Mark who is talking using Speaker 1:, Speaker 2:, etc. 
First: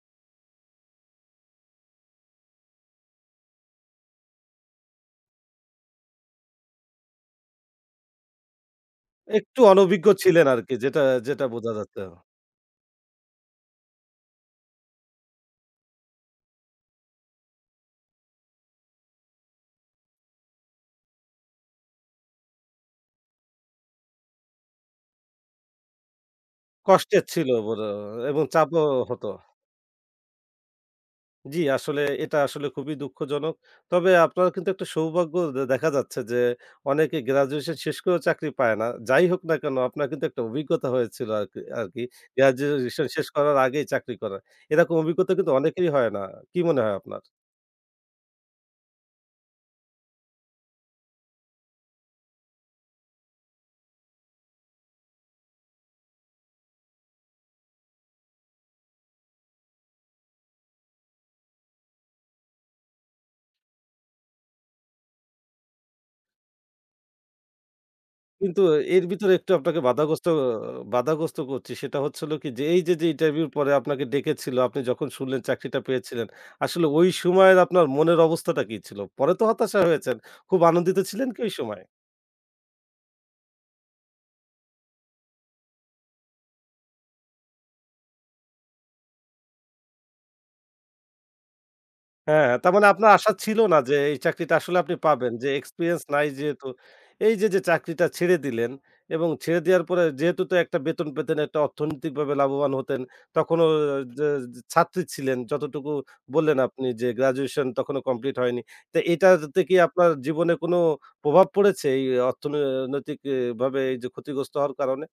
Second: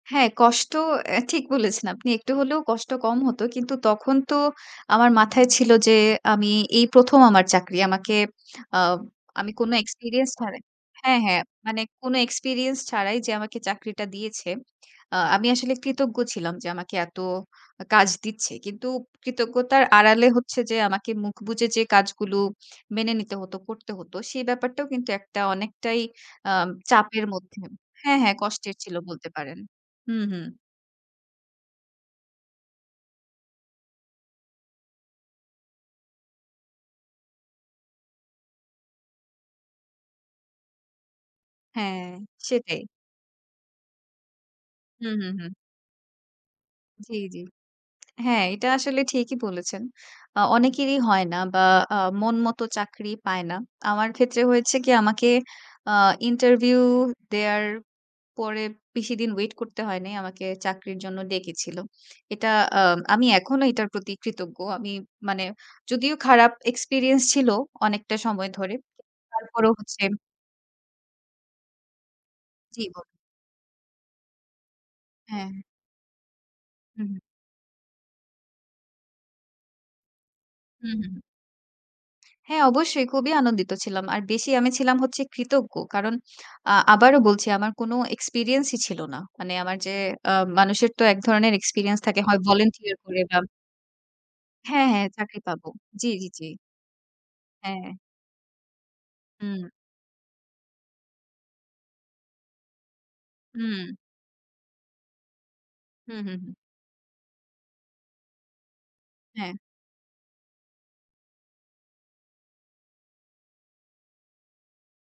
Speaker 1: হ্যাঁ, কষ্ট অ্যা ঠিক বলেছেন আপনি। একটু হলেও কষ্ট কম হত। কিন্তু তখন তো আমার মাথায় ছিল যে আমি এই ১ম আমার চাকরি। আমাকে অ আমি
Speaker 2: একটু
Speaker 1: কোনো
Speaker 2: অনভিজ্ঞ
Speaker 1: এক্সপেরিয়েন্স
Speaker 2: ছিলেন
Speaker 1: ছাড়া
Speaker 2: আরকি। যেটা,
Speaker 1: হ্যাঁ, হ্যাঁ
Speaker 2: যেটা বোঝা
Speaker 1: মানে
Speaker 2: যাচ্ছে।
Speaker 1: কোনো এক্সপেরিয়েন্স ছাড়াই যে আমাকে চাকরিটা দিয়েছে। অ আমি আসলে কৃতজ্ঞ ছিলাম যে আমাকে এত আ কাজ দিচ্ছে। কিন্তু কৃতজ্ঞতার আড়ালে হচ্ছে যে আমাকে মুখ বুজে যে কাজগুলো মেনে নিতে হতো, করতে হতো। সেই ব্যাপারটাও কিন্তু একটা অনেকটাই আ
Speaker 2: কষ্টের
Speaker 1: চাপের
Speaker 2: ছিল
Speaker 1: মধ্যে
Speaker 2: বড়ো
Speaker 1: হ্যাঁ, হ্যাঁ
Speaker 2: এবং
Speaker 1: কষ্টের
Speaker 2: চাপও
Speaker 1: ছিল
Speaker 2: হত।
Speaker 1: বলতে পারেন। হুম, হুম।
Speaker 2: জি, আসলে এটা আসলে খুবই দুঃখজনক। তবে আপনার কিন্তু একটা সৌভাগ্য দে দেখা যাচ্ছে যে অনেকে গ্র্যাজুয়েশন শেষ করেও চাকরি পায় না। যাই হোক না কেনো আপনার কিন্তু একটা অভিজ্ঞতা হয়েছিল আরকি আরকি।
Speaker 1: হ্যাঁ, সেটাই।
Speaker 2: গ্র্যাজুয়েশন শেষ করার আগেই চাকরি করা। এরকম
Speaker 1: হু, হু,
Speaker 2: অভিজ্ঞতা কিন্তু
Speaker 1: হু।
Speaker 2: অনেকেরই হয় না। কি মনে হয়
Speaker 1: জি,
Speaker 2: আপনার?
Speaker 1: জি। হ্যাঁ, এইটা আসলে ঠিকই বলেছেন। আ অনেকেরই হয় না বা আ মন মতো চাকরি পায় না। আমার ক্ষেত্রে হয়েছে কি? আমাকে আ ইন্টারভিউ দেয়ার পরে বেশিদিন ওয়েট করতে হয় নাই, আমাকে চাকরির জন্য ডেকেছিল। এটা আ আমি এখনো এইটার প্রতি কৃতজ্ঞ। আমি মানে যদিও খারাপ এক্সপেরিয়েন্স ছিল অনেকটা সময়
Speaker 2: কিন্তু
Speaker 1: ধরে।
Speaker 2: এর ভিতরে একটু
Speaker 1: তারপরও
Speaker 2: আপনাকে
Speaker 1: হচ্ছে
Speaker 2: বাধাগ্রস্ত বাধাগ্রস্ত করছি। সেটা হচ্ছে হলো কি? যে
Speaker 1: জি,
Speaker 2: এইযে
Speaker 1: বলু
Speaker 2: যে ইন্টারভিউ পরে আপনাকে ডেকেছিল। আপনি যখন শুনলেন
Speaker 1: হ্যাঁ।
Speaker 2: চাকরিটা পেয়েছিলেন। আসলে
Speaker 1: হু,
Speaker 2: ওই
Speaker 1: হু।
Speaker 2: সময়ের আপনার মনের অবস্থাটা কি ছিল? পরে তো হতাশা হয়েছেন। খুব
Speaker 1: হু,
Speaker 2: আনন্দিত
Speaker 1: হু, হু।
Speaker 2: ছিলেন কি ঐ সময়ে?
Speaker 1: হ্যাঁ, অবশ্যই খুবই আনন্দিত ছিলাম। আর বেশি আমি ছিলাম হচ্ছে কৃতজ্ঞ। কারণ আ আবারও বলছি আমার কোনো এক্সপেরিয়েন্সই ছিল না। মানে আমার যে অ মানুষের তো ১ ধরনের এক্সপেরিয়েন্স থাকে। হয়
Speaker 2: হ্যাঁ, হ্যাঁ। তারমানে
Speaker 1: volunteer
Speaker 2: আপনার
Speaker 1: করে
Speaker 2: আশা
Speaker 1: বা
Speaker 2: ছিল না যে এই চাকরিটা আসলে
Speaker 1: হ্যাঁ,
Speaker 2: আপনি
Speaker 1: হ্যাঁ।
Speaker 2: পাবেন।
Speaker 1: চাকরি
Speaker 2: যে
Speaker 1: পাব।
Speaker 2: এক্সপেরিয়েন্স
Speaker 1: জি, জি,
Speaker 2: নাই
Speaker 1: জি।
Speaker 2: যেহেতু। এইযে যে
Speaker 1: হ্যাঁ।
Speaker 2: চাকরিটা ছেড়ে দিলেন এবং ছেড়ে
Speaker 1: হুম।
Speaker 2: দেওয়ার পরে যেহেতু তো একটা বেতন পেতেন, একটা অর্থনৈতিকভাবে লাভবান হতেন। তখনো ও
Speaker 1: হুম।
Speaker 2: যে য ছাত্রী ছিলেন। যতটুকু
Speaker 1: হু, হু, হু।
Speaker 2: বললেন আপনি যে গ্র্যাজুয়েশন তখনো কমপ্লিট হয়নি। তা
Speaker 1: হ্যাঁ।
Speaker 2: এইটাতে কি আপনার জীবনে কোনো প্রভাব পড়েছে? এই অর্থনৈ নৈতিক ই ভাবে এই যে ক্ষতিগ্রস্ত হওয়ার কারণে?